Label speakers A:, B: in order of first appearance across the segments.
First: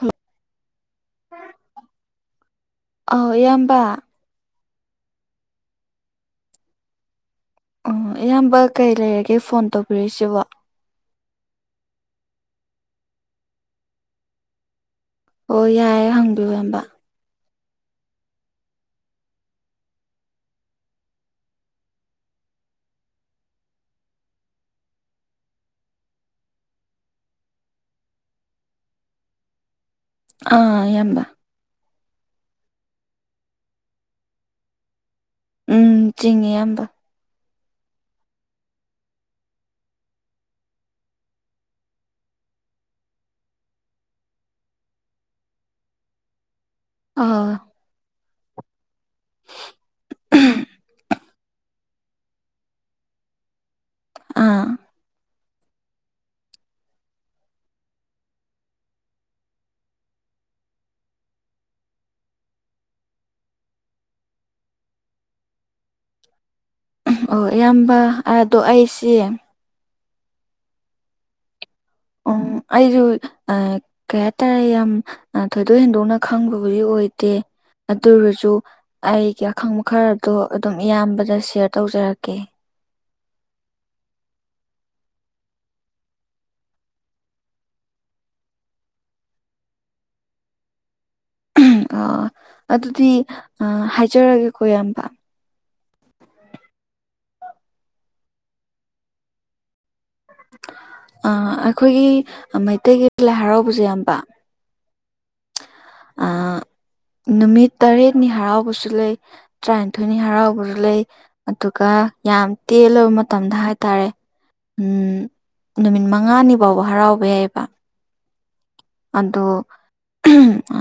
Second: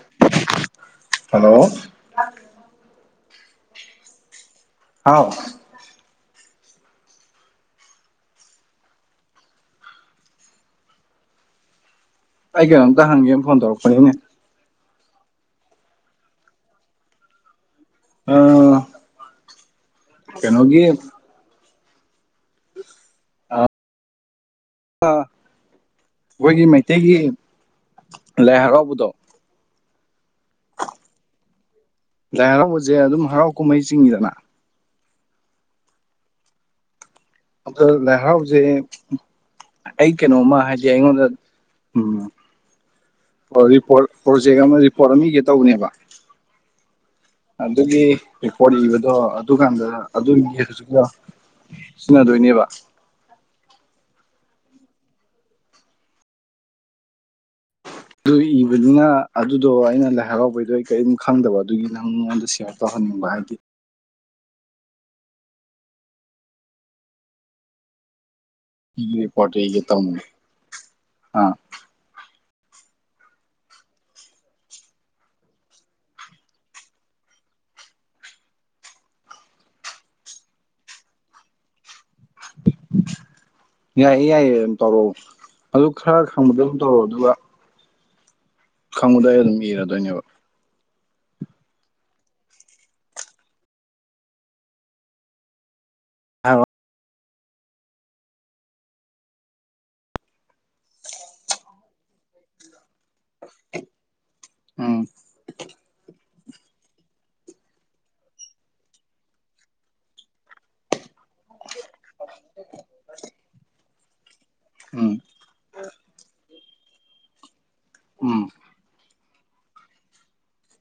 A: hello
B: hello
A: ꯑꯥꯎ ꯏꯌꯥꯝꯕ
B: ꯍꯥꯎ
A: ꯑꯣ ꯏꯌꯥꯝꯕ ꯀꯩ ꯂꯩꯔꯒꯦ ꯐꯣꯟ ꯇꯧꯕꯤꯔꯛꯏꯁꯤꯕꯣ
B: ꯑꯩ ꯀꯩꯅꯣꯝꯇ ꯍꯪꯒꯦꯅ ꯐꯣꯟ ꯇꯧꯔꯛꯄꯅꯤꯅꯦ
A: ꯑꯣ ꯌꯥꯏꯦ ꯍꯪꯕꯤꯌꯣ ꯍꯝꯕ
B: ꯑ ꯀꯩꯅꯣꯒꯤ ꯑꯩꯈꯣꯏꯒꯤ ꯃꯩꯇꯩꯒꯤ ꯂꯥꯏ ꯍꯔꯥꯎꯕꯗꯣ
A: ꯑꯥ ꯌꯥꯝꯝꯕ
B: ꯂꯥꯏ ꯍꯔꯥꯎꯕꯁꯦ ꯑꯗꯨꯝ ꯍꯔꯥꯎ ꯀꯨꯝꯍꯩ ꯆꯤꯡꯉꯤꯗꯅ
A: ꯎꯝ ꯆꯤꯡꯉꯦ ꯏꯌꯥꯝꯕ
B: ꯑꯗ ꯂꯩꯥꯏꯍꯔꯥꯎꯁꯦ ꯑꯩ ꯀꯩꯅꯣꯝꯃ ꯍꯥꯏꯗꯤ ꯑꯩꯉꯣꯟꯗ ꯎꯝ ꯑꯣ ꯔꯤꯄꯣꯔꯠ ꯄ꯭ꯔꯣꯖꯦꯛ ꯑꯃ ꯔꯤꯄꯣꯔꯠ ꯑꯅꯤꯒ ꯇꯧꯕꯅꯦꯕ
A: ꯑ
B: ꯑꯗꯨꯒꯤ ꯔꯦꯀꯣꯔꯠ ꯏꯕꯗꯣ ꯑꯗꯨꯀꯥꯟꯗ ꯑꯗꯨꯒꯤ ꯍꯧꯖꯤꯛ ꯁꯤꯖꯤꯟꯅꯗꯣꯏꯅꯦꯕ
A: ꯑꯥ
B: ꯑꯗꯨꯏ ꯑꯣꯏꯕꯅꯤꯅ ꯑꯗꯨꯗꯣ ꯑꯩꯅ ꯂꯥꯏ ꯍꯔꯥꯎꯕꯩꯗꯣ ꯑꯩ ꯀꯔꯤꯝ ꯈꯪꯗꯕ ꯑꯗꯨꯒꯤ ꯅꯪ ꯃꯤꯉꯣꯟꯗ ꯁꯤꯌꯔ ꯇꯧꯍꯟꯅꯤꯡꯕ ꯍꯥꯏꯗꯤ
A: ꯑꯣ ꯑꯌꯥꯝꯕ ꯑꯗꯣ ꯑꯩ
B: ꯄꯣꯠꯒꯦ ꯇꯧꯅꯤ ꯑ
A: ꯑꯣ ꯑꯩ ꯑ ꯀꯦꯇꯔ ꯌꯥꯝꯝ ꯊꯣꯏꯗꯣꯛ ꯍꯦꯟꯗꯣꯛꯅ ꯈꯪꯕꯕꯨꯗꯤ ꯑꯣꯏꯗꯦ ꯑꯗꯨꯔꯁꯨ ꯑꯩꯒꯤ ꯑꯈꯪꯕ ꯈꯔꯗꯣ ꯑꯗꯨꯝ ꯏꯌꯥꯝꯕꯗ ꯁꯌꯥꯔ ꯇꯧꯖꯔꯛꯀꯦ
B: ꯌꯥꯏꯌꯦ ꯌꯥꯏꯌꯦ ꯑꯗꯨꯝ ꯇꯧꯔꯛꯑꯣ ꯑꯗꯨ ꯈꯔ ꯈꯪꯕꯗ ꯑꯗꯨꯝ ꯇꯧꯔꯛꯑꯣ ꯑꯗꯨꯒ ꯈꯪꯕꯗ ꯑꯩ ꯑꯗꯨꯝ ꯏꯔꯗꯣꯏꯅꯦꯕ
A: ꯑ ꯑꯗꯨꯗꯤ ꯍꯥꯏꯖꯔꯒꯦꯀꯣ ꯏꯌꯥꯝꯕ ꯑꯩꯈꯣꯏꯒꯤ ꯃꯩꯇꯩꯒꯤ ꯂꯥꯏ ꯍꯔꯥꯎꯕꯁꯦ ꯌꯥꯝ ꯄ
B: ꯎꯝ
A: ꯅꯨꯃꯤꯠ ꯇꯔꯦꯠꯅꯤ ꯍꯔꯥꯎꯕꯁꯨ ꯂꯩ ꯇꯔꯥꯅꯤꯊꯣꯏꯅꯤ ꯍꯔꯥꯎꯕꯁꯨ ꯂꯩ ꯑꯗꯨꯒ ꯌꯥꯝ ꯇꯦꯜꯂꯕ ꯃꯇꯝꯗ ꯍꯥꯏꯇꯥꯔꯦ ꯎꯝ ꯅꯨꯃꯤꯠ ꯃꯉꯥꯅꯤ ꯐꯥꯎꯕ ꯍꯔꯥꯎꯕ ꯌꯥꯏꯑꯕ
B: ꯎꯝ
A: ꯑꯗꯣ ꯑ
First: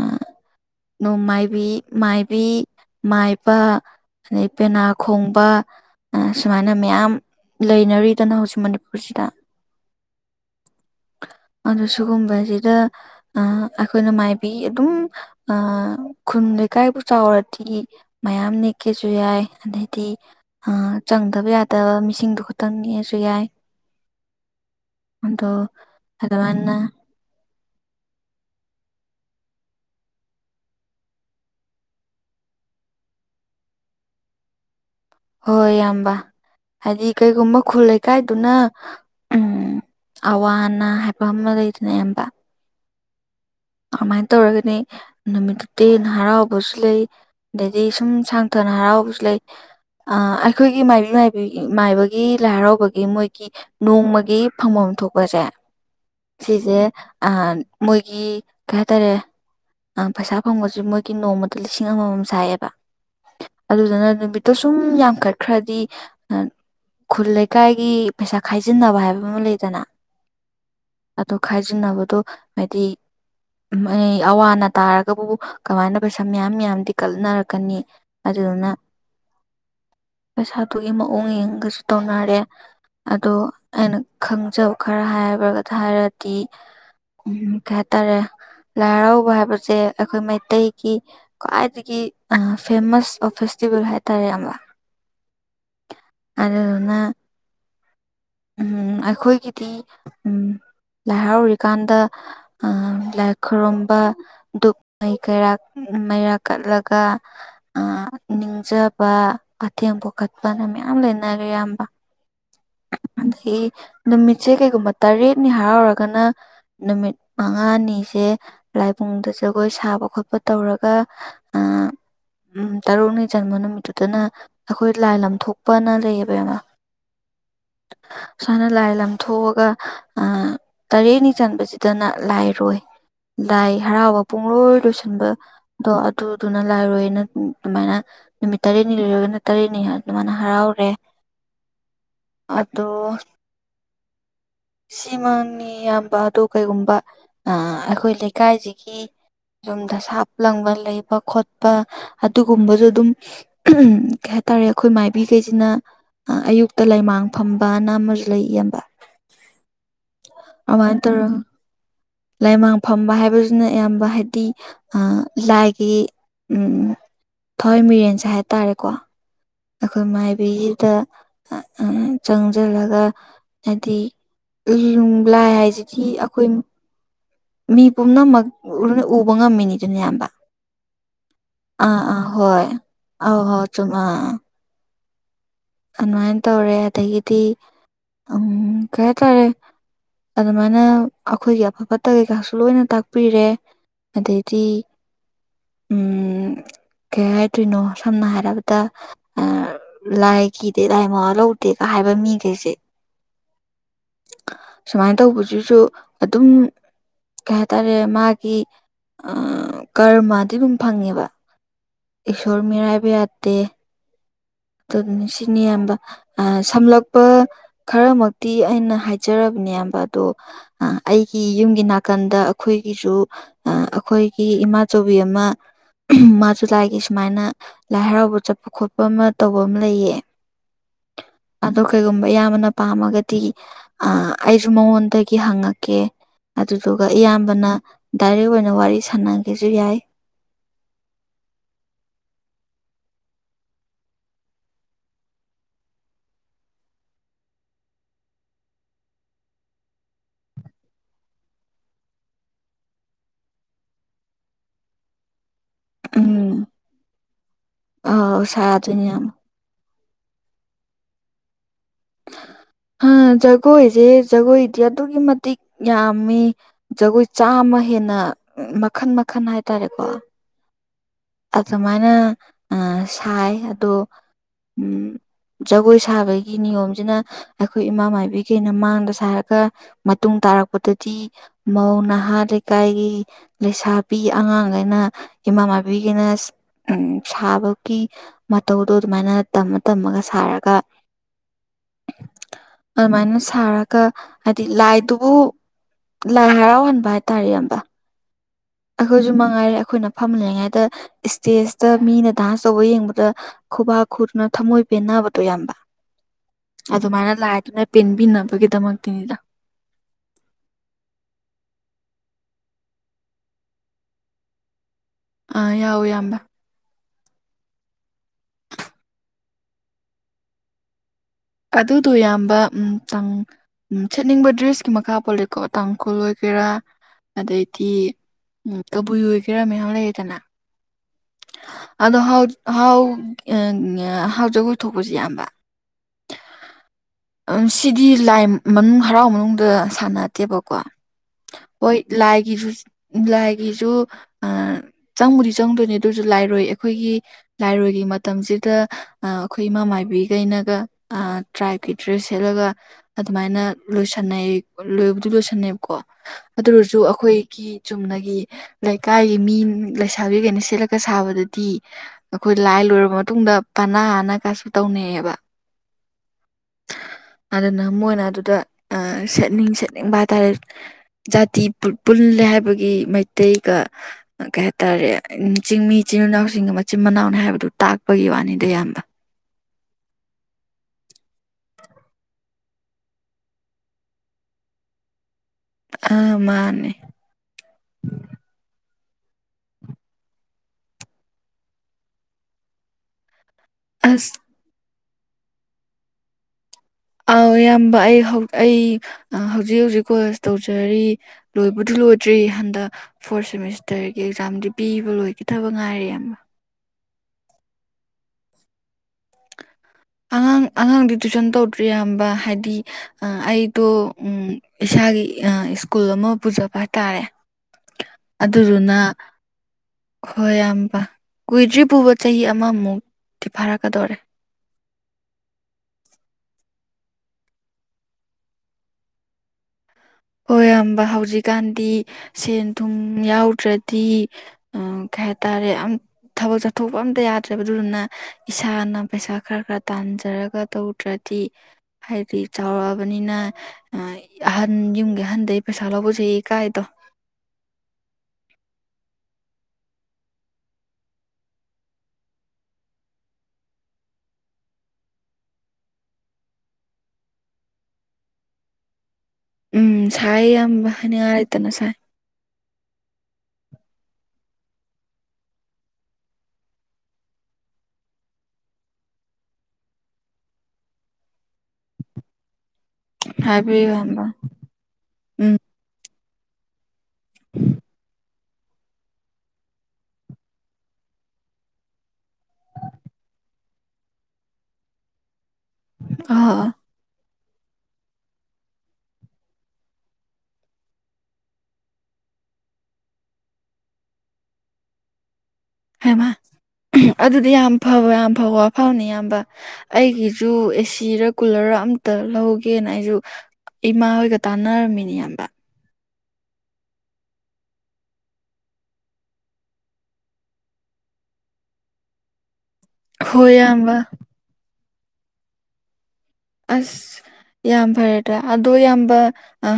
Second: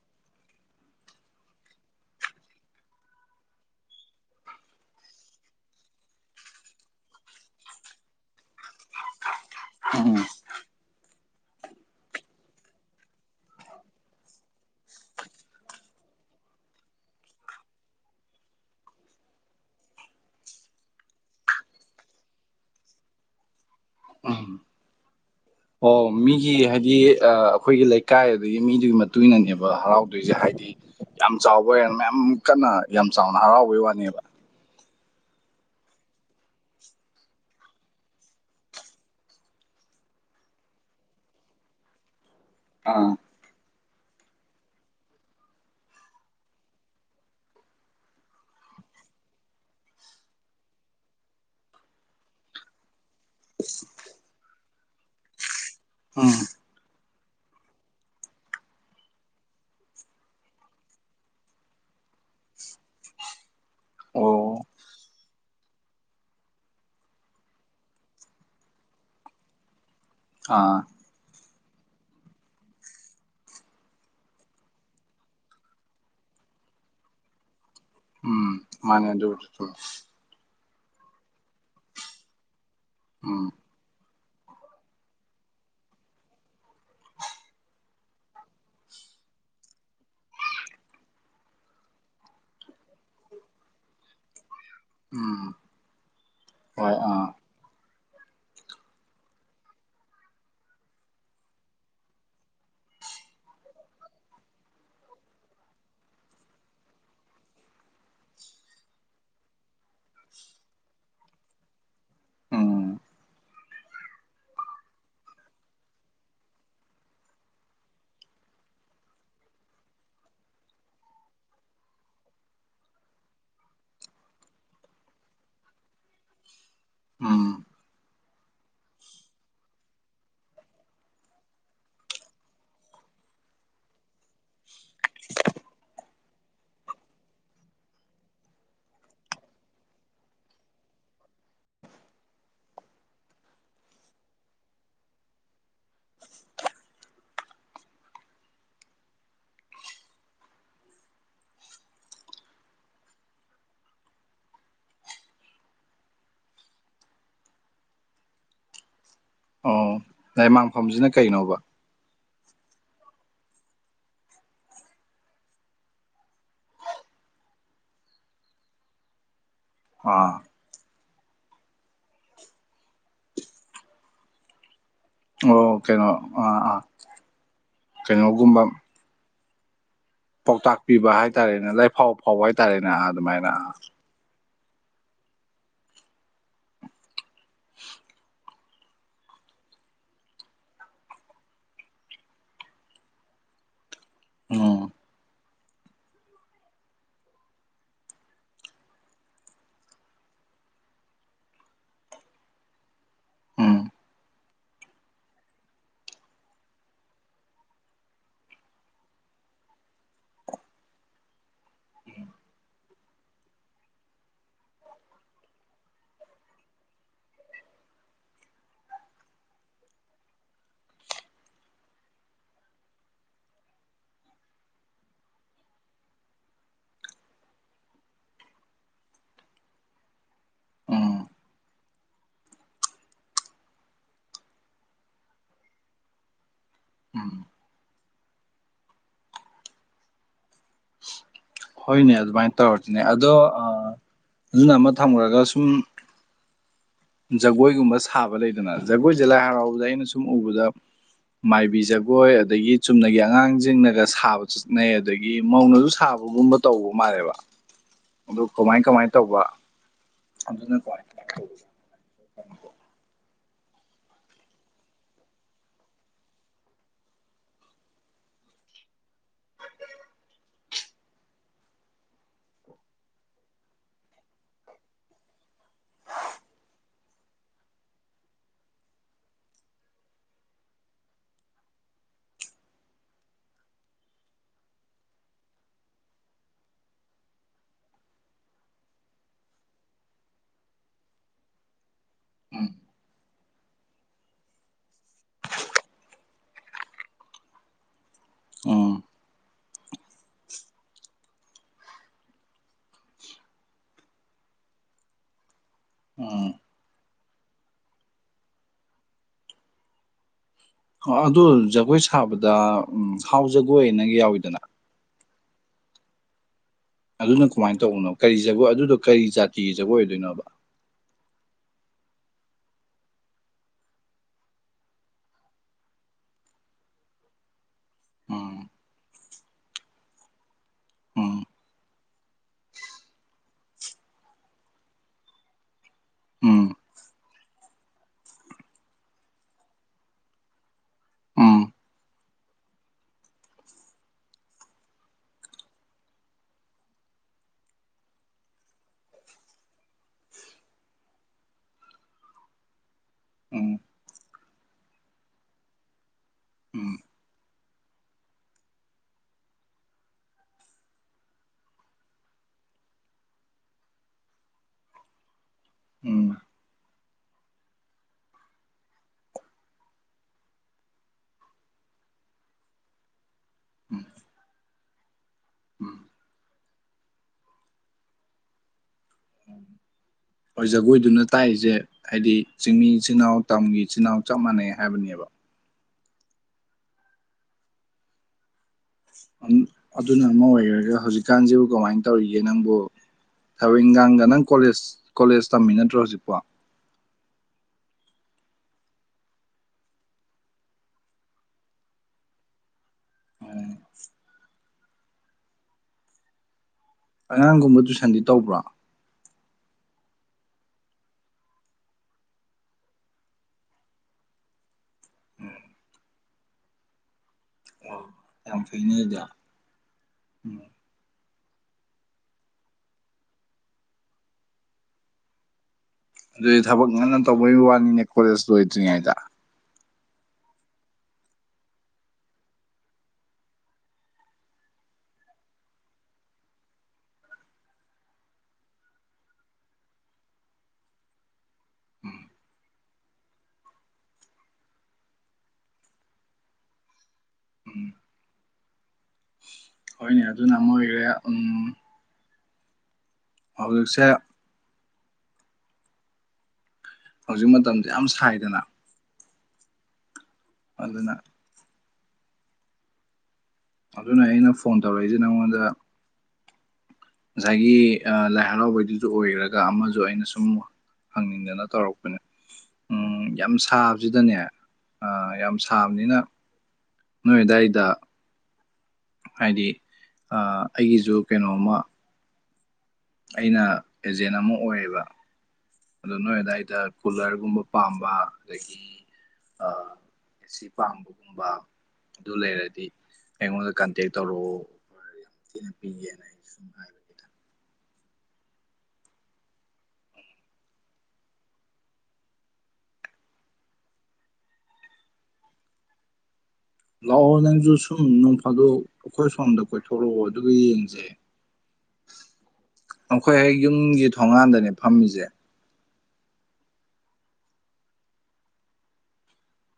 A: ꯅꯣꯡ ꯃꯥꯏꯕꯤ ꯃꯥꯏꯕꯤ ꯃꯥꯏꯕ ꯑꯗꯩ ꯄꯦꯅꯥ ꯈꯣꯡꯕ ꯁꯨꯃꯥꯏꯅ ꯃꯌꯥꯝ ꯂꯩꯅꯔꯤꯗꯅ ꯍꯧꯖꯤꯛ ꯃꯅꯤꯄꯨꯔꯁꯤꯗ
B: ꯎꯝ
A: ꯑꯗꯨ ꯁꯤꯒꯨꯝꯕꯁꯤꯗ ꯑꯩꯈꯣꯏꯅ ꯃꯥꯏꯕꯤ ꯑꯗꯨꯝ ꯑ ꯈꯨꯟ ꯂꯩꯀꯥꯏꯕꯨ ꯆꯥꯎꯔꯗꯤ ꯃꯌꯥꯝ ꯅꯦꯛꯀꯦꯁꯨ ꯌꯥꯏ ꯑꯗꯩꯗꯤ ꯑ ꯆꯪꯗꯕ ꯌꯥꯗꯕ ꯃꯤꯁꯤꯡꯗꯣ ꯈꯛꯇꯪ ꯅꯦꯛꯑꯁꯨ ꯌꯥꯏ
B: ꯑ
A: ꯑꯗꯣ
B: ꯑꯣ ꯃꯤꯒꯤ
A: ꯑꯗꯨꯃꯥꯏꯅ
B: ꯍꯥꯏꯗꯤ ꯑ ꯑꯩꯈꯣꯏꯒꯤ ꯂꯩꯀꯥꯏ ꯑꯗꯒꯤ ꯃꯤꯗꯨꯒꯤ ꯃꯇꯨꯡ ꯏꯟꯅꯅꯦꯕ ꯍꯔꯥꯎꯗꯣꯏꯁꯦ ꯍꯥꯏꯗꯤ ꯌꯥꯝ ꯆꯥꯎꯕ ꯑꯣꯏꯔꯦ ꯃꯌꯥꯝ ꯀꯟꯅ ꯌꯥꯝ ꯆꯥꯎꯅ ꯍꯔꯥꯎꯕꯩ ꯋꯥꯅꯦꯕ
A: ꯍꯣꯏ ꯏꯌꯥꯝꯕ ꯍꯥꯏꯗꯤ ꯀꯩꯒꯨꯝꯕ ꯈꯨꯜ ꯂꯩꯀꯥꯏꯗꯨꯅ ꯎꯝ ꯑꯋꯥ ꯑꯅꯥ ꯍꯥꯏꯕ ꯑꯃ ꯂꯩꯗꯅ ꯑꯌꯥꯝꯕ
B: ꯑꯥ
A: ꯑꯗꯨꯃꯥꯏꯅ ꯇꯧꯔꯒꯅꯤ ꯅꯨꯃꯤꯠꯇ ꯇ ꯍꯔꯥꯎꯕꯁꯨ ꯂꯩ ꯑꯗꯩꯗꯒꯤ ꯁꯨꯝ ꯁꯥꯡꯊꯅ ꯍꯔꯥꯎꯕꯁꯨ ꯂꯩ ꯑ ꯑꯩꯈꯣꯏꯒꯤ ꯃꯥꯏꯕꯤ ꯃꯥꯏꯕꯤ ꯃꯥꯏꯕꯒꯤ ꯂꯥꯏ ꯍꯔꯥꯎꯕꯒꯤ ꯃꯣꯏ ꯅꯣꯡꯃꯒꯤ ꯐꯪꯐꯝ ꯊꯣꯛꯄꯁꯦ
B: ꯑꯥ
A: ꯁꯤꯁꯦ ꯃꯣꯏꯒꯤ ꯀꯩ ꯍꯥꯏꯇꯥꯔꯦ ꯑꯪ ꯄꯩꯁꯥ ꯐꯪꯕꯁꯨ ꯃꯣꯏꯒꯤ ꯅꯣꯡꯃꯗ ꯂꯤꯁꯤꯡ ꯑꯃꯃꯝ ꯁꯥꯏꯑꯦꯕ ꯑꯗꯨꯗꯨꯅ
B: ꯑꯣ
A: ꯅꯨꯃꯤꯠꯇꯣ ꯁꯨꯝ ꯌꯥꯝꯈꯠꯈ꯭ꯔꯗꯤ ꯈꯨꯜ ꯂꯩꯀꯥꯏꯒꯤ ꯄꯩꯁꯥ ꯈꯥꯏꯖꯤꯟꯅꯕ ꯍꯥꯏꯕ ꯑꯃ ꯂꯩꯗꯅ
B: ꯑꯥ
A: ꯑꯗꯣ ꯈꯥꯏꯖꯤꯟꯅꯕꯗꯣ ꯍꯥꯏꯗꯤ ꯑꯋꯥ ꯑꯅꯥ ꯇꯥꯔꯒꯕꯨ ꯀꯃꯥꯏꯅ ꯄꯩꯁꯥ ꯃꯌꯥꯝ ꯃꯌꯥꯝꯗꯤ ꯀꯠꯅꯔꯛꯀꯅꯤ
B: ꯎꯝ
A: ꯑꯗꯨꯗꯨꯅ
B: ꯃꯥꯅꯦ ꯑꯗꯨꯁꯨ
A: ꯄꯩꯁꯥꯗꯨꯒꯤ ꯃꯑꯣꯡ ꯌꯦꯡꯒꯁꯨ ꯇꯧꯅꯔꯦ ꯑꯗꯣ
B: ꯎꯝ
A: ꯑꯩꯅ ꯈꯪꯖꯕ ꯈꯔ ꯍꯥꯏꯔꯒ ꯍꯥꯏꯔꯗꯤ ꯎ ꯀꯩ ꯍꯥꯏꯇꯥꯔꯦ ꯂꯥꯏ ꯍꯔꯥꯎꯕ ꯍꯥꯏꯕꯁꯦ ꯑꯩꯈꯣꯏ ꯃꯩꯇꯩꯒꯤ ꯈ꯭ꯋꯥꯏꯗꯒꯤ ꯐꯦꯃꯁ ꯐꯦꯁꯇꯤꯚꯦꯜ ꯍꯥꯏꯇꯥꯔꯦꯂ
B: ꯎꯝ
A: ꯑ
B: ꯍꯣꯏ
A: ꯑꯗꯨꯅ
B: ꯑꯥ
A: ꯎꯝ ꯑꯩꯈꯣꯏꯒꯤꯗꯤ ꯎꯝ ꯂꯥꯏꯍꯔꯥꯎꯔꯤꯀꯥꯟꯗ ꯑ ꯂꯥꯏ ꯈꯨꯔꯨꯝꯝꯕ ꯗꯨꯛꯩ ꯀ ꯃꯩꯔꯥ ꯀꯠꯂꯒ ꯅꯤꯡꯖꯕ ꯑꯊꯦꯡ ꯄꯣꯛꯈꯠꯄꯅ ꯃꯌꯥꯝ ꯂꯩꯅꯔ꯭ꯔꯦ ꯑꯌꯥꯝꯕ
B: ꯎꯝ
A: ꯑꯗꯒꯤ ꯅꯨꯃꯤꯠꯁꯦ ꯀꯩꯒꯨꯝꯕ ꯇꯔꯦꯠꯅꯤ ꯍꯥꯏꯔꯥꯎꯔꯒꯅ ꯅꯨꯃꯤꯠ ꯃꯉꯥꯅꯤꯁꯦ ꯂꯥꯏꯕꯨꯡꯗ ꯖꯒꯣꯏ ꯁꯥꯕ ꯈꯣꯠꯄ ꯇꯧꯔꯒ
B: [unintelligible]
A: ꯎꯝ ꯇꯔꯨꯛꯅꯤ ꯟꯃ ꯅꯨꯃꯤꯠꯇꯨꯗꯅ ꯑꯩꯈꯣꯏ ꯂꯥꯏ ꯂꯊꯣꯛꯄꯅ ꯂꯩꯌꯦꯕꯃ
B: ꯎꯝ
A: ꯁꯨꯃꯅ ꯂꯥꯏ ꯂꯊꯣꯛꯑꯒ ꯑ ꯇꯔꯦꯠꯅꯤ ꯆꯟꯕꯁꯤꯗꯅ ꯂꯥꯏꯔꯣꯏ ꯂꯥꯏ ꯍꯔꯥꯎꯕ ꯄꯨꯡꯂꯣꯏ ꯂꯣꯏꯁꯤꯟꯕ ꯑꯗꯣ ꯑꯗꯨꯗꯨꯅ ꯂꯥꯏꯔꯣꯏꯅ ꯑꯗꯨꯃꯥꯏꯅ ꯅꯨꯃꯤꯠ ꯇꯔꯦꯠꯅꯤ ꯂꯩꯔꯒꯅ ꯇꯔꯦꯠꯅꯤ ꯑꯗꯨꯃꯥꯏꯅ ꯍꯔꯥꯎꯔꯦ ꯑꯗꯨꯗꯣ ꯁꯤꯃꯅꯤ ꯏꯌꯥꯝꯕ ꯑꯗ ꯀꯩꯒꯨꯝꯕ ꯑꯩꯈꯣꯏ ꯂꯩꯀꯥꯏꯁꯤꯒꯤ ꯌꯨꯝꯗ ꯁꯥꯞ ꯂꯪꯕ ꯂꯩꯕ ꯈꯣꯠꯄ ꯑꯗꯨꯒꯨꯝꯕꯁꯨ ꯑꯗꯨꯝ ꯀꯩ ꯍꯥꯏꯇꯥꯔꯦ ꯑꯩꯈꯣꯏ ꯃꯥꯏꯕꯤꯈꯩꯁꯤꯅ ꯑ ꯑꯌꯨꯛꯇ ꯂꯩꯃꯥꯡ ꯐꯝꯕꯅꯥ ꯑꯃꯁꯨ ꯂꯩꯕ
B: ꯑꯣ ꯂꯩꯏꯃꯥꯡꯐꯝꯁꯤꯅ
A: ꯇꯧꯔꯒ
B: ꯀꯩꯅꯣꯕ
A: ꯂꯥꯏꯃꯥꯡ ꯐꯝꯕ ꯍꯥꯏꯕꯁꯤꯅ ꯑꯌꯥꯝꯕ ꯍꯥꯏꯗꯤ ꯂꯥꯏꯒꯤ ꯊꯣꯏ ꯃꯤꯔꯦꯟꯁꯦ ꯍꯥꯏꯇꯥꯔꯦꯀꯣ ꯑꯩꯈꯣꯏ
B: ꯑꯥ
A: ꯃꯥꯏꯕꯤꯁꯤꯗ ꯆꯪꯁꯤꯜꯂꯒ ꯍꯥꯏꯗꯤ ꯂꯅꯨꯡ ꯂꯥꯏ
B: ꯑꯣ
A: ꯍꯥꯏꯁꯤꯗꯤ
B: ꯀꯩꯅꯣ
A: ꯑꯩꯈꯣꯏ
B: ꯑꯥ ꯑꯥ
A: ꯃꯤ ꯄꯨꯝꯅꯃꯛ
B: ꯀꯩꯅꯣꯒꯨꯝꯕ
A: ꯂꯣꯏꯅ ꯎꯕ ꯉꯝꯃꯤꯅꯤ ꯑꯗꯨꯅꯌꯥꯝꯕ
B: ꯄꯥꯎꯇꯥꯛ ꯄꯤꯕ ꯍꯥꯏꯇꯥꯔꯦꯅꯦ ꯂꯐꯥꯎꯕ ꯐꯥꯎꯕ
A: ꯍꯣꯏ
B: ꯍꯥꯏꯇꯥꯔꯦꯅꯦ
A: ꯑꯧ
B: ꯑꯗꯨꯃꯥꯏꯅ
A: ꯍꯣꯏ ꯆꯨꯝ ꯑꯥ ꯑꯗꯨꯃꯥꯏꯅ ꯇꯧꯔꯦ ꯑꯗꯒꯤꯗꯤ ꯎꯝ ꯀꯩ ꯍꯥꯏꯇꯥꯔꯦ ꯑꯗꯨꯃꯥꯏꯅ ꯑꯩꯈꯣꯏꯒꯤ ꯑꯐ ꯐꯠꯇ ꯀꯩꯀꯥꯁꯨ ꯂꯣꯏꯅ ꯇꯥꯛꯄꯤꯔꯦ ꯑꯗꯩꯗꯤ
B: ꯎꯝ [unintelligible]
A: ꯎꯝ ꯀꯩ ꯍꯥꯏꯗꯣꯏꯅꯣ ꯁꯝꯅ ꯍꯥꯏꯔꯕꯗ ꯂꯥꯏꯛ ꯀꯤꯗꯦ ꯂꯥꯏꯃ ꯂꯧꯗꯦꯒ ꯍꯥꯏꯕ ꯃꯤꯈꯩꯁꯦ
B: ꯎꯝ
A: ꯁꯨꯃꯥꯏꯅ ꯇꯧꯕꯁꯤꯁꯨ ꯑꯗꯨꯝ ꯀꯩ ꯍꯥꯏꯇꯥꯔꯦ ꯃꯥꯒꯤ ꯀꯔꯃꯗꯤ ꯑꯗꯨꯝ ꯐꯪꯉꯦꯕ ꯏꯁꯣꯔ ꯃꯤꯔꯥꯏꯕ ꯌꯥꯗꯦ ꯑꯗꯨꯅꯤ ꯁꯤꯅꯤ ꯑꯕ ꯁꯝꯂꯛꯄ ꯈꯔꯃꯛꯇꯤ ꯑꯩꯅ ꯍꯥꯏꯖꯔꯕꯅꯦ ꯑꯌꯥꯝꯕ ꯑꯗꯣ ꯑ ꯑꯩꯒꯤ ꯌꯨꯝꯒꯤ ꯅꯥꯀꯟꯗ ꯑꯩꯈꯣꯏꯒꯤꯁꯨ ꯑꯩꯈꯣꯏꯒꯤ ꯏꯃꯥꯆꯕꯤ ꯑꯃ ꯃꯥꯁꯨ ꯂꯥꯏꯒꯤ ꯁꯨꯃꯥꯏꯅ ꯂꯥꯏ ꯍꯔꯥꯎꯕ ꯆꯠꯄ ꯈꯣꯠꯄ ꯑꯃ ꯇꯧꯕ ꯑꯃ ꯂꯩꯌꯦ
B: ꯎꯝ
A: ꯑꯗꯣ ꯀꯩꯒꯨꯝꯕ ꯑꯌꯥꯝꯕꯅ ꯄꯥꯝꯃꯒꯗꯤ ꯑ ꯑꯩꯁꯨ ꯃꯉꯣꯟꯗꯒꯤ ꯍꯪꯉꯛꯀꯦ ꯑꯗꯨꯗꯨꯒ
B: ꯎꯝ
A: ꯑꯌꯥꯝꯕꯅ ꯗꯥꯏꯔꯦꯛ ꯑꯣꯏꯅ ꯋꯥꯔꯤ ꯁꯥꯟꯅꯒꯦꯁꯨ ꯌꯥꯏ
B: ꯍꯣꯏꯅꯦ ꯑꯗꯨꯃꯥꯏꯅ ꯇꯧꯔꯗꯤꯅꯦ ꯑꯗꯣ ꯑꯗꯨꯅ ꯑꯃ ꯊꯝꯈ꯭ꯔꯒ ꯁꯨꯝ ꯖꯒꯣꯏꯒꯨꯝꯕ ꯁꯥꯕ ꯂꯩꯗꯅ ꯖꯒꯣꯏꯁꯦ ꯂꯥꯏ ꯍꯔꯥꯎꯕꯗ ꯑꯩꯅ ꯁꯨꯝ ꯎꯕꯗ ꯃꯥꯏꯕꯤ ꯖꯒꯣꯏ ꯑꯗꯒꯤ ꯆꯨꯝꯅꯒꯤ ꯑꯉꯥꯡꯁꯤꯡꯅꯒ ꯁꯥꯕ ꯆꯠꯅꯩ ꯑꯗꯒꯤ ꯃꯧꯅꯁꯨ ꯁꯥꯕ
A: ꯎꯝ
B: ꯑꯗꯨꯒꯒꯨꯝꯕ ꯇꯧꯕ ꯃꯥꯜꯂꯦꯕ
A: ꯑꯥꯎ
B: ꯑꯗꯨ ꯀꯃꯥꯏ
A: ꯁꯥꯗꯣꯏꯅꯦ
B: ꯀꯃꯥꯏ
A: ꯌꯥꯝꯅ
B: ꯇꯧꯕ ꯑꯗꯨꯅꯀꯣ
A: ꯍꯥ ꯖꯒꯣꯏꯁꯦ ꯖꯒꯣꯏꯗꯤ ꯑꯗꯨꯛꯀꯤ ꯃꯇꯤꯛ ꯌꯥꯝꯃꯤ ꯖꯒꯣꯏ ꯆꯥꯃ ꯍꯦꯟꯅ ꯃꯈꯟ ꯃꯈꯟ ꯍꯥꯏꯇꯥꯔꯦꯀꯣ ꯑꯗꯨꯃꯥꯏꯅ ꯑ ꯁꯥꯏ ꯑꯗꯣ ꯎꯝ ꯖꯒꯣꯏ ꯁꯥꯕꯒꯤ ꯅꯤꯌꯣꯝ ꯑꯗꯨꯅ ꯑꯩꯈꯣꯏ ꯏꯃꯥ ꯃꯥꯏꯕꯤꯈꯩꯅ ꯃꯥꯡꯗ ꯁꯥꯔꯒ ꯃꯇꯨꯡ ꯇꯥꯔꯛꯄꯗꯗꯤ ꯃꯧ ꯅꯍꯦ ꯀꯥꯏ ꯂꯩꯁꯥꯕꯤ ꯑꯉꯥꯡꯈꯅ ꯏꯃꯥ ꯃꯕꯤꯒꯅ ꯎ ꯁꯥꯕꯒꯤ ꯃꯇꯧꯗꯣ ꯑꯗꯨꯃꯥꯏꯅ ꯇꯝꯃ ꯇꯝꯃꯒ ꯁꯥꯔꯒ
B: ꯎꯝ
A: ꯑꯗꯨꯃꯥꯏꯅ ꯁꯥꯔꯒ ꯍꯥꯏꯗꯤ ꯂꯥꯏꯗꯨꯕꯨ ꯂꯥꯏ ꯍꯔꯥꯎꯍꯟꯕ ꯍꯥꯏꯇꯥꯔꯦ ꯑꯝꯕ
B: ꯎꯝ
A: ꯑꯩꯈꯣꯏꯁꯨ ꯃꯉꯥꯏꯔꯦ ꯑꯩꯈꯣꯏꯅ ꯐꯝꯂꯤꯉꯩꯗ ꯏꯁꯇꯦꯖꯇ ꯃꯤꯅ ꯗꯥꯟꯁ ꯇꯧꯕ ꯌꯦꯡꯕꯗ ꯈꯨꯕꯥꯛ ꯈꯨꯔꯅ ꯊꯃꯣꯏ ꯄꯦꯟꯅꯕꯗꯣ ꯌꯥꯝꯕ
B: ꯎꯝ
A: ꯑꯗꯨꯃꯥꯏꯅ ꯂꯥꯏꯗꯨꯅ ꯄꯦꯟꯕꯤꯅꯕꯒꯤꯗꯃꯛꯇꯤꯅꯤꯗ
B: ꯑꯗꯨ ꯖꯒꯣꯏ ꯁꯥꯕꯗ ꯎꯝ ꯍꯥꯎ ꯖꯒꯣꯏꯅ ꯌꯥꯎꯋꯤꯗꯅ
A: ꯑꯥ ꯌꯥꯎꯋ ꯏꯌꯥꯝꯕ
B: ꯑꯗꯨꯅ ꯀꯃꯥꯏꯅ ꯇꯧꯕꯅꯣ ꯀꯔꯤ ꯖꯒꯣꯏ ꯑꯗꯨꯗꯣ ꯀꯔꯤ ꯖꯥꯇꯤꯒꯤ ꯖꯒꯣꯏ ꯑꯣꯏꯗꯣꯏꯅꯣꯕ
A: ꯑꯗꯨꯗꯨꯣ ꯑꯌꯥꯝꯕ ꯎꯝꯪ ꯎꯝ ꯁꯠꯅꯤꯡꯕ ꯗ꯭ꯔꯦꯁꯀꯤ ꯃꯈꯥ ꯄꯣꯜꯂꯦꯀꯣ ꯇꯥꯡꯈꯨꯜ ꯑꯣꯏꯒꯦꯔꯥ ꯑꯗꯩꯗꯤ
B: ꯎꯝ
A: ꯀꯕꯨꯏ ꯑꯣꯏꯒꯦꯔꯥ ꯃꯌꯥꯝ ꯂꯩꯌꯦꯦꯗꯅ
B: ꯎꯝ
A: ꯑꯗꯣ ꯍꯥꯎ ꯍꯥꯎ ꯖꯒꯣꯏ ꯊꯣꯛꯄꯁꯦ ꯑꯌꯥꯝꯕ
B: ꯎꯝ
A: ꯁꯤꯗꯤ ꯂꯥꯏ ꯃꯅꯨꯡ ꯍꯔꯥꯎ ꯃꯅꯨꯡꯗ ꯁꯥꯟꯅꯗꯦꯕꯀꯣ
B: ꯎꯝ
A: ꯍꯣꯏ ꯂꯥꯏꯒꯤꯁꯨ ꯂꯥꯏꯒꯤꯁꯨ ꯆꯪꯕꯨꯗꯤ ꯆꯪꯗꯣꯏꯅꯦ ꯑꯗꯨꯁꯨ ꯂꯥꯏꯔꯣꯏ ꯑꯩꯈꯣꯏꯒꯤ ꯂꯥꯏꯔꯣꯏꯒꯤ ꯃꯇꯝꯁꯤꯗ ꯑꯩꯈꯣꯏ ꯏꯃꯥ ꯃꯥꯏꯕꯤꯈꯩꯅꯒ ꯇ꯭ꯔꯥꯏꯞꯀꯤ ꯗ꯭ꯔꯦꯁ ꯁꯦꯠꯂꯒ ꯑꯗꯨꯃꯥꯏꯅ
B: ꯎꯝ
A: ꯂꯣꯏꯁꯟꯅꯩ ꯂꯣꯏꯕꯗꯤ ꯂꯣꯏꯁꯟꯅꯩꯕꯀꯣ ꯑꯗꯨꯔꯁꯨ
B: ꯎꯝ
A: ꯑꯩꯈꯣꯏꯒꯤ ꯆꯨꯝꯅꯒꯤ ꯂꯩꯀꯥꯏꯒꯤ ꯃꯤ ꯂꯩꯁꯥꯕꯤꯈꯩꯅ ꯁꯦꯠꯂꯛ ꯀ ꯁꯥꯕꯗꯗꯤ ꯑꯩꯈꯣꯏ ꯂꯥꯏ ꯂꯣꯏꯔꯕ ꯃꯇꯨꯡꯗ ꯄꯅꯥ ꯑꯅ ꯀꯁꯨ ꯇꯧꯅꯩꯑꯌꯦꯕ
B: ꯎꯝ
A: ꯑꯗꯨꯅ ꯃꯣꯏꯅ ꯑꯗꯨꯗ ꯁꯦꯠꯅꯤꯡ ꯁꯦꯠꯅꯤꯡꯕ ꯍꯥꯏꯇꯥꯔꯦ ꯖꯥꯇꯤ ꯄꯨꯜꯂꯦ ꯍꯥꯏꯕꯒꯤ ꯃꯩꯇꯩꯒ ꯀꯩ ꯍꯥꯏꯇꯥꯔꯦ ꯆꯤꯡꯃꯤ
B: ꯎꯝ
A: ꯏꯆꯤꯟ ꯏꯅꯥꯎꯁꯤꯡꯒ ꯃꯆꯤꯟ ꯃꯅꯥꯎꯅꯤ ꯍꯥꯏꯕꯗꯨ ꯇꯥꯛꯄꯒꯤ ꯋꯥꯅꯤꯗ ꯑꯌꯥꯝꯕ
B: ꯍꯣꯏ ꯖꯒꯣꯏꯗꯨꯅ ꯇꯥꯛꯏꯖꯦ ꯍꯥꯏꯗꯤ ꯆꯤꯡꯃꯤ ꯏꯆꯤꯟ ꯏꯅꯥꯎ ꯇꯝꯒꯤ ꯏꯆꯤꯜ ꯏꯅꯥꯎ ꯆꯞ ꯃꯥꯟꯅꯩ ꯍꯥꯏꯕꯅꯦꯕ
A: ꯑ ꯃꯥꯅꯦ
B: ꯑꯗꯨꯅ ꯑꯃ ꯑꯣꯏꯔꯒ ꯍꯧꯖꯤꯛꯀꯥꯟꯖꯤꯕꯨ ꯀꯃꯥꯏꯟ ꯇꯧꯔꯤꯒꯦ ꯅꯪꯕꯨ ꯊꯕꯛ ꯏꯟꯒꯥꯡꯒ
A: ꯑꯁ
B: ꯅꯪ ꯀꯣꯂꯦꯖ ꯀꯣꯂꯦꯖ ꯇꯝꯃꯤ ꯅꯠꯇ꯭ꯔꯣ ꯍꯧꯖꯤꯛꯄꯣ
A: ꯑꯥꯎ ꯏꯌꯥꯝꯕ ꯑꯩ ꯑꯩ ꯍꯧꯖꯤꯛ ꯍꯧꯖꯤꯛ ꯀꯣꯁ ꯇꯧꯖꯔꯤ ꯂꯣꯏꯕꯗꯨ ꯂꯣꯏꯗ꯭ꯔꯤ ꯍꯟꯗꯛ ꯐꯣꯔꯠ
B: ꯎꯝ
A: ꯁꯦꯃꯤꯁꯇꯔꯒꯤ ꯑꯦꯛꯖꯥꯝꯗꯤ ꯄꯤꯕ ꯂꯣꯏꯒꯤꯇꯕ ꯉꯥꯏꯔꯦ ꯌꯥꯝꯕ
B: ꯑꯉꯥꯡꯒꯨꯝꯕ ꯇꯨꯏꯁꯟꯗꯤ ꯇꯧꯕ꯭ꯔꯣ
A: ꯑꯉꯥꯡ ꯑꯉꯥꯡꯗꯤ ꯇꯨꯏꯁꯟ ꯇꯧꯗ꯭ꯔꯤ ꯑꯌꯥꯝꯕ ꯍꯥꯏꯗꯤ ꯑꯩꯗꯣ ꯎꯝ ꯏꯁꯥꯒꯤ ꯁ꯭ꯀꯨꯜ ꯑꯃ ꯄꯨꯖꯕ ꯍꯥꯏꯇꯥꯥꯔꯦ
B: ꯌꯥꯝ
A: ꯑꯗꯨꯗꯨꯅ
B: ꯐꯩꯅꯦ ꯑꯗꯨꯗꯤ
A: ꯍꯣꯏ
B: ꯎꯝ
A: ꯌꯥꯝꯕ ꯀꯨꯏꯗ꯭ꯔꯤ ꯄꯨꯕ ꯆꯍꯤ ꯑꯃꯃꯨꯛ ꯇꯤꯐꯥꯔꯛꯀꯗꯧꯔꯦ
B: ꯑꯗꯨꯗꯤ ꯊꯕꯛ ꯉꯟꯅ ꯇꯧꯕꯒꯤ ꯋꯥꯅꯤꯅꯦ ꯀꯣꯂꯦꯖ ꯂꯣꯏꯗ꯭ꯔꯤꯉꯩꯗ
A: ꯑꯣꯏ ꯏꯌꯥꯔꯝꯕ ꯍꯧꯖꯤꯛꯀꯥꯟꯗꯤ ꯁꯦꯟ ꯊꯨꯝ ꯌꯥꯎꯗ꯭ꯔꯗꯤ ꯀꯩ ꯍꯥꯏꯇꯥꯔꯦ ꯊꯕꯛ ꯆꯠꯊꯣꯛꯄ ꯑꯝꯇ ꯌꯥꯗ꯭ꯔꯦꯕ ꯑꯗꯨꯗꯨꯅ ꯏꯁꯥꯅ ꯄꯩꯁꯥ ꯈꯔ ꯈꯔ ꯇꯥꯟꯖꯔꯒ ꯇꯧꯗ꯭ꯔꯗꯤ ꯍꯥꯏꯗꯤ ꯆꯥꯎꯔꯛꯑꯕꯅꯤꯅ ꯑꯍꯟ ꯌꯨꯝ ꯑꯍꯟꯗꯩ ꯄꯩꯁꯥ ꯂꯧꯕꯖꯨ ꯏꯀꯥꯏꯗꯣ
B: ꯎꯝ ꯍꯣꯏꯅꯦ ꯑꯗꯨꯅ ꯑꯃ ꯑꯣꯏꯒ꯭ꯔꯦ ꯎꯝ ꯍꯧꯖꯤꯛꯁꯦ ꯍꯧꯖꯤꯛ ꯃꯇꯝꯖꯦ ꯌꯥꯝ ꯁꯥꯏꯗꯅ
A: ꯎꯝ ꯁꯥꯏ ꯑꯌꯥꯝꯕ
B: ꯑꯗꯨꯅ
A: ꯍꯥꯏꯅꯤꯉꯥꯏ ꯂꯩꯇꯅ ꯁꯥꯏ
B: ꯑꯗꯨꯅ ꯑꯩꯅ ꯐꯣꯟ ꯇꯧꯔꯛꯏꯖꯦ ꯅꯪꯉꯣꯟꯗ ꯉꯁꯥꯏꯒꯤ ꯂꯥꯏ ꯍꯔꯥꯎꯕꯩꯗꯨꯖꯨ ꯑꯣꯏꯒ꯭ꯔꯒ ꯑꯃꯖꯨ ꯑꯩꯅ ꯁꯨꯝ ꯍꯪꯅꯤꯡꯗꯅ ꯇꯧꯔꯛꯄꯅꯦ ꯎꯝ ꯌꯥꯝ
A: ꯍꯥꯏꯕꯤꯌꯨ ꯏꯌꯥꯝꯕ
B: ꯁꯥꯕꯖꯤꯗꯅꯦ ꯌꯥꯝ
A: ꯎꯝ
B: ꯁꯥꯕꯅꯤꯅ ꯅꯣꯏ ꯑꯗꯥꯏꯗ ꯍꯥꯏꯗꯤ ꯑꯩꯒꯤꯖꯨ ꯀꯩꯅꯣꯝꯃ ꯑꯩꯅ ꯑꯦꯖꯦꯟ ꯑꯃ ꯑꯣꯏꯌꯦꯕ ꯑꯗꯣ ꯅꯣꯏ
A: ꯑꯥ ꯑꯥ
B: ꯑꯗꯨꯗꯥꯏꯗ ꯀꯨꯂꯔꯒꯨꯝꯕ ꯄꯥꯝꯕ ꯑꯗꯒꯤ ꯑꯦꯁꯤ ꯄꯥꯝꯕꯒꯨꯝꯕ ꯑꯗꯨ ꯂꯩꯔꯗꯤ ꯑꯩꯉꯣꯟꯗ ꯀꯟꯇꯦꯛ ꯇꯧꯔꯛꯑꯣ ꯌꯥꯝ ꯊꯤꯅ ꯄꯤꯒꯦꯅ
A: ꯍꯥꯏꯃ
B: ꯑꯩ ꯁꯨꯝ ꯍꯥꯏꯕꯅꯤꯗ
A: ꯑꯗꯨꯗꯤ ꯌꯥꯝ ꯐꯕ ꯌꯥꯝ ꯐꯕ ꯋꯥꯐꯝꯅꯤ ꯏꯌꯥꯝꯕ ꯑꯩꯒꯤꯖꯨ ꯑꯦꯁꯤꯔ ꯀꯨꯂꯔ ꯑꯃꯝꯇ ꯂꯧꯒꯦꯅ ꯑꯩꯖꯨ ꯏꯃꯥ ꯍꯣꯏꯒ ꯇꯥꯟꯅꯔꯝꯃꯤꯅꯦ ꯏꯌꯥꯝꯕ
B: ꯂꯥꯛꯑꯣ ꯅꯪꯖꯨ ꯁꯨꯝ ꯅꯣꯡ ꯐꯥꯗꯣꯛ ꯑꯩꯈꯣꯏ ꯁꯣꯝꯗ ꯀꯣꯏꯊꯣꯛꯂꯛꯑꯣ ꯑꯗꯨꯒ ꯌꯦꯡꯖꯦ ꯑꯩꯈꯣꯏ
A: ꯍꯣꯏ
B: ꯍꯦꯛ
A: ꯏꯌꯥꯝꯕ
B: ꯌꯨꯝꯒꯤ ꯊꯣꯡꯉꯥꯟꯗꯅꯦ ꯐꯝꯃꯤꯖꯦ
A: ꯑꯁ ꯌꯥꯝ ꯐꯔꯦ ꯗ ꯑꯗꯣ ꯏꯌꯥꯝꯕ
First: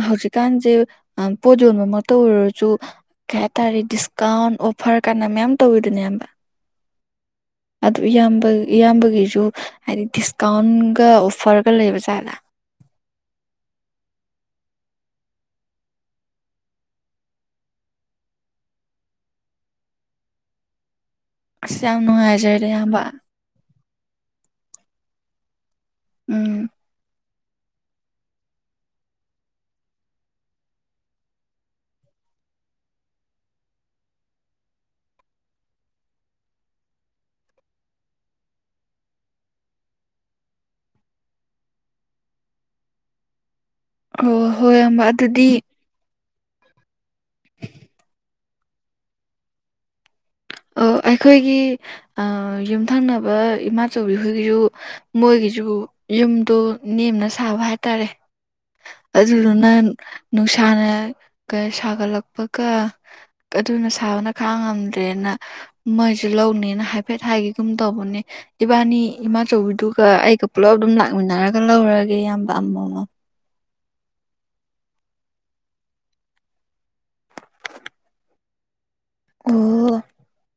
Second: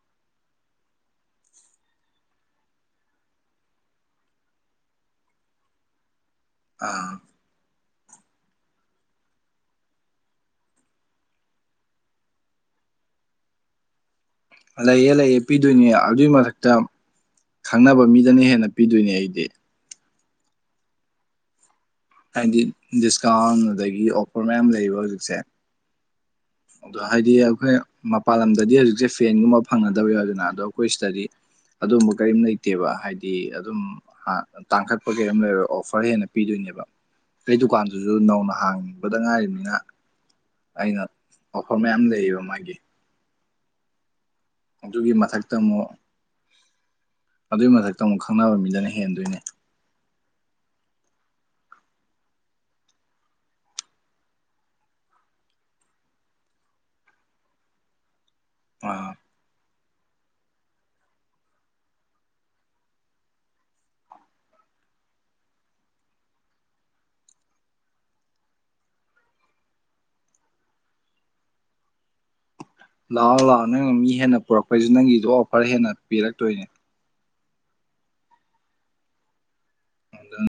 A: ꯍꯧꯖꯤꯛꯀꯥꯟꯖꯦ ꯑꯥ ꯄꯣꯠ ꯌꯣꯟꯕ ꯃꯠꯇ ꯑꯣꯏꯔꯖꯨ ꯀꯩ ꯍꯥꯏꯇꯥꯔꯦ ꯗꯤꯁꯀꯥꯎꯟ ꯑꯣꯐꯔ ꯀꯥꯅ ꯃꯌꯥꯝ ꯇꯧꯋꯤꯗꯅꯦ ꯏꯌꯥꯝꯕ
B: ꯑꯥ
A: ꯑꯗꯨ ꯏꯌꯥꯝꯕ ꯏꯌꯥꯝꯕꯒꯤꯖꯨ ꯍꯥꯏꯗꯤ ꯗꯤꯁꯀꯥꯎꯟꯒ ꯑꯣꯐꯔꯒ ꯂꯩꯕ ꯖꯥꯠꯗ
B: ꯂꯩꯌꯦ ꯂꯩꯌꯦ ꯄꯤꯗꯣꯏꯅꯦ ꯑꯗꯨꯏ ꯃꯊꯛꯇ ꯈꯪꯅꯕ ꯃꯤꯗꯅ ꯍꯦꯟꯅ ꯄꯤꯗꯣꯏꯅꯦ ꯑꯩꯗꯤ
A: ꯑꯁ ꯌꯥꯝ ꯅꯨꯡꯉꯥꯏ
B: ꯍꯥꯏꯗꯤ ꯗꯤꯁꯀꯥꯎꯟ ꯑꯗꯒꯤ ꯑꯣꯐꯔ ꯃꯌꯥꯝ ꯂꯩꯌꯦꯕ ꯍꯧꯖꯤꯛꯁꯦ
A: ꯎꯝ
B: ꯑꯗꯣ ꯍꯥꯏꯗꯤ ꯑꯩꯈꯣꯏ ꯃꯄꯥꯟ ꯂꯝꯗꯗꯤ ꯍꯧꯖꯤꯛꯁꯦ ꯐꯦꯟꯒꯨꯝꯕ ꯐꯪꯒꯗꯕ ꯌꯥꯎꯏꯗꯅ ꯑꯗꯣ ꯑꯩꯈꯣꯏ ꯁꯤꯗꯗꯤ ꯑꯗꯨꯒꯨꯝꯕ ꯀꯔꯤꯝ ꯂꯩꯇꯦꯕ ꯍꯥꯏꯗꯤ ꯑꯗꯨꯝ ꯇꯥꯡꯈꯠꯄ ꯀꯩꯝ ꯂꯩꯔꯣꯏ ꯑꯣꯐꯔ ꯍꯦꯟꯅ ꯄꯤꯗꯣꯏꯅꯦꯕ ꯑꯩ ꯗꯨꯀꯥꯟꯗꯨꯁꯨ ꯅꯧꯅ ꯍꯥꯡꯅꯤꯡꯕꯗ ꯉꯥꯏꯔꯤꯕꯅꯤꯅ ꯑꯩꯅ ꯑꯣꯐꯔ ꯃꯌꯥꯝ ꯂꯩꯌꯦꯕ ꯃꯥꯒꯤ
A: ꯑꯣ ꯍꯣꯏ ꯑꯝꯕ
B: ꯑꯗꯨꯒꯤ
A: ꯑꯗꯨꯗꯤ
B: ꯃꯊꯛꯇ ꯑꯗꯨꯏ ꯃꯊꯛꯇ ꯑꯃꯨꯛ ꯈꯪꯅꯕ ꯃꯤꯗꯅ ꯍꯦꯟꯗꯣꯏꯅꯦ
A: ꯑꯣ ꯑꯩꯈꯣꯏꯒꯤ ꯌꯨꯝꯊꯪꯅꯕ ꯏꯃꯥꯆꯤꯈꯣꯏꯒꯤꯁꯨ ꯃꯣꯏꯒꯤꯁꯨ ꯌꯨꯝꯗꯣ ꯅꯦꯝꯅ ꯁꯥꯕ ꯍꯥꯏꯇꯥꯔꯦ
B: ꯑ
A: ꯑꯗꯨꯗꯨꯅ ꯅꯨꯡꯁꯥꯅꯒ ꯁꯥꯒꯠꯂꯛꯄꯒ ꯑꯗꯨꯅ ꯁꯥꯕꯅ ꯈꯥꯡꯉꯝꯗ꯭ꯔꯦꯅ ꯃꯣꯏꯁꯨ ꯂꯧꯅꯦꯅ ꯍꯥꯏꯐꯦꯠ ꯍꯥꯏꯒꯒꯨꯝ ꯇꯧꯕꯅꯦ ꯏꯕꯥꯅꯤ ꯏꯃꯥꯆꯧꯕꯤꯗꯨꯒ ꯑꯩꯒ ꯄꯨꯜꯂꯞ ꯑꯗꯨꯝ ꯂꯥꯛꯃꯤꯟꯅꯔꯒ ꯂꯧꯔꯒꯦ ꯏꯌꯥꯝꯕ ꯑꯃꯝꯕ ꯑꯃ
B: ꯂꯥꯛꯑꯣ ꯂꯥꯛꯑꯣ ꯅꯪꯅ ꯃꯤ ꯍꯦꯟꯅ ꯄꯨꯔꯛꯄꯩꯁꯤ ꯅꯪꯒꯤꯗꯣ ꯑꯣꯐꯔ ꯍꯦꯟꯅ ꯄꯤꯔꯛꯇꯣꯏꯅꯦ
A: ꯑꯣ